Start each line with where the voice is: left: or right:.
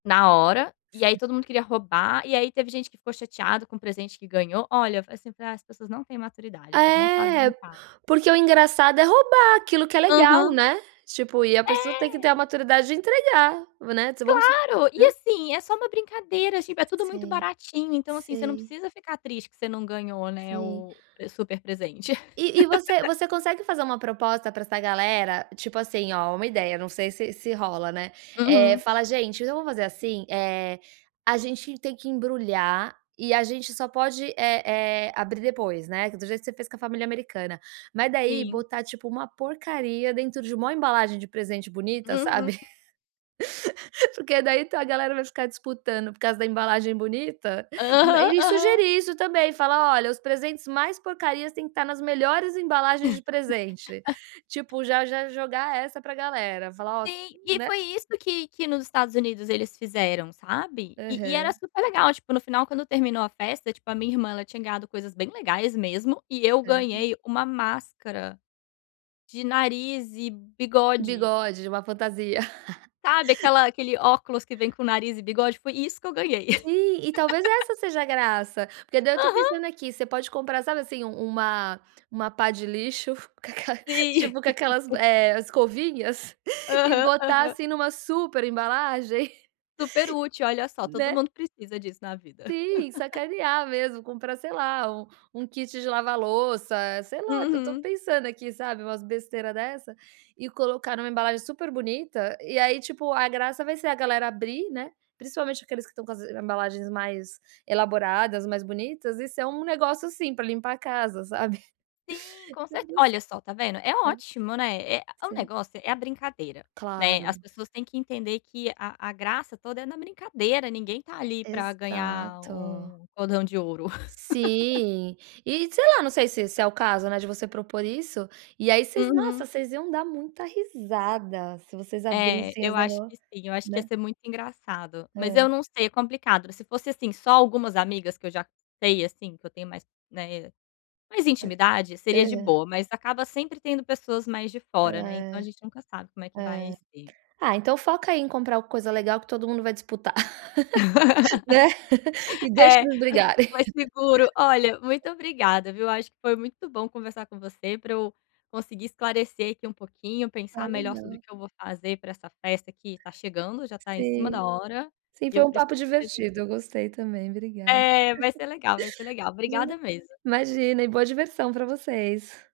left: Na hora,
right: S
left: e aí, todo mundo queria roubar, e aí, teve gente que ficou chateada com o presente que ganhou. Olha, falei, assim: "Ah, as pessoas não têm maturidade, o povo não sabe
right: É. P
left: brincar."
right: porque o engraçado é roubar, aquilo que é legal,
left: Aham.
right: né? Tipo, e a pessoa tem que ter a
left: É.
right: maturidade de entregar, né. Vamos su
left: Claro, e
right: né?
left: assim, é só uma brincadeira, tipo, é tudo muito
right: Sei,
left: baratinho. Então, assim você não
right: sei.
left: precisa ficar triste que você não ganhou, né,
right: Sei.
left: o o super presente.
right: E e você você consegue fazer uma proposta pra essa galera, tipo assim, ó, uma ideia, não sei se se rola, né. Eh,
left: Uhum.
right: fala: "Gente, então, vamos fazer, assim, eh, a gente tem que embrulhar, e a gente só pode, eh, eh, abrir depois", né, do jeito que você fez com a família americana. Mas, daí,
left: Sim.
right: botar, tipo, uma porcaria dentro de uma mo, embalagem de presente bonita,
left: Uhum.
right: sabe? Porque daí a galera vai ficar disputando por causa da embalagem bonita.
left: Aham,
right: E
left: aham.
right: sugerir, isso também, falar: "Olha, os presentes mais porcarias, têm que tá, nas melhores embalagens de presente". Tipo, já já jogar essa pra galera, falar: "Ó s"
left: Sime
right: né?
left: foi isso que que nos Estados Unidos eles fizeram, sabe. E e era
right: Aham.
left: super legal, tipo, no final quando terminou a festa, tipo, a minha irmã ela tinha ganhado coisas bem legais mesmo e eu
right: Serio?
left: ganhei uma máscara, de nariz e bigode.
right: Bigode, de uma fantasia.
left: Sabe aquela aquele óculos que vem com nariz e bigode? Foi isso que eu ganhei.
right: Sim e talvez essa seja a graça. Porque, daí, eu tô
left: Aham.
right: pensando, aqui. Você pode comprar, sabe, assim, um uma, uma pá de lixo, com aquela
left: Sim.
right: tipo com aquelas, eh, escovinhas, e
left: Aham,
right: botar,
left: aham.
right: assim, numa super embalagem.
left: Super útil, olha só, todo
right: Né?
left: mundo precisa disso na vida.
right: Sim, sacanear mesmo, comprar sei lá, um um kit de lavar louça, sei lá. Só tô
left: Uhum.
right: pensando aqui, sabe, umas besteira dessa, e colocar numa embalagem super bonita. E, aí tipo, a graça vai ser a galera abrir, né, principalmente aqueles que estão com as embalagens mais elaboradas, mais bonitas. E ser, um negócio, assim, pra limpar a casa, sabe?
left: Sim, com cer olha
right: [unintelligible]
left: só tá vendo? É
right: É.
left: ótimo, né, é o
right: Sim.
left: negócio é a brincadeira, né, as
right: Claro.
left: pessoas têm que entender que a a graça toda é na brincadeira, ninguém tá, ali, para gnhar
right: Exato.
left: um cordão de ouro.
right: Sim, e sei lá, não sei se se é o caso, né, de você propor, isso, e aí, vocês nossa
left: Uhum.
right: vocês iam dar muita risada se vocês
left: É,
right: abrissem os,
left: eu acho
right: negó
left: que sim. Eu acho que ia
right: né?
left: ser muito engraçado, mas
right: É.
left: eu não sei, é complicado. Se fosse, assim, só, algumas amigas que eu já sei, assim, que eu tenho mais né, mais intimidade. Seria de
right: Aham.
left: boa, mas acaba sempre tendo pessoas mais de
right: Ah,
left: fora, né. Então a
right: é,
left: gente nunca sabe como é que vai
right: é.
left: ser.
right: Ah, então, foca aí em comprar, coisa legal que todo mundo vai disputar. Né? E deixa
left: É,
right: eles
left: mai
right: brigarem.
left: mais seguro. Olha, muito obrigada viu, eu acho que foi muito bom conversar com você pra eu, conseguir esclarecer aqui um pouquinho,
right: Ah,
left: pensar melhor sobre
right: legal.
left: que eu vou fazer pra essa festa que tá chegando, já tá em cima
right: Sim,
left: da hora,
right: sim
left: e
right: foi
left: eu
right: um
left: preciso
right: papo divertido,
left: resolver.
right: eu gostei também, obrigada.
left: É vai ser legal, vai ser legal,
right: Vale
left: obrigada mesmo.
right: Imagina e boa diversão pra vocês.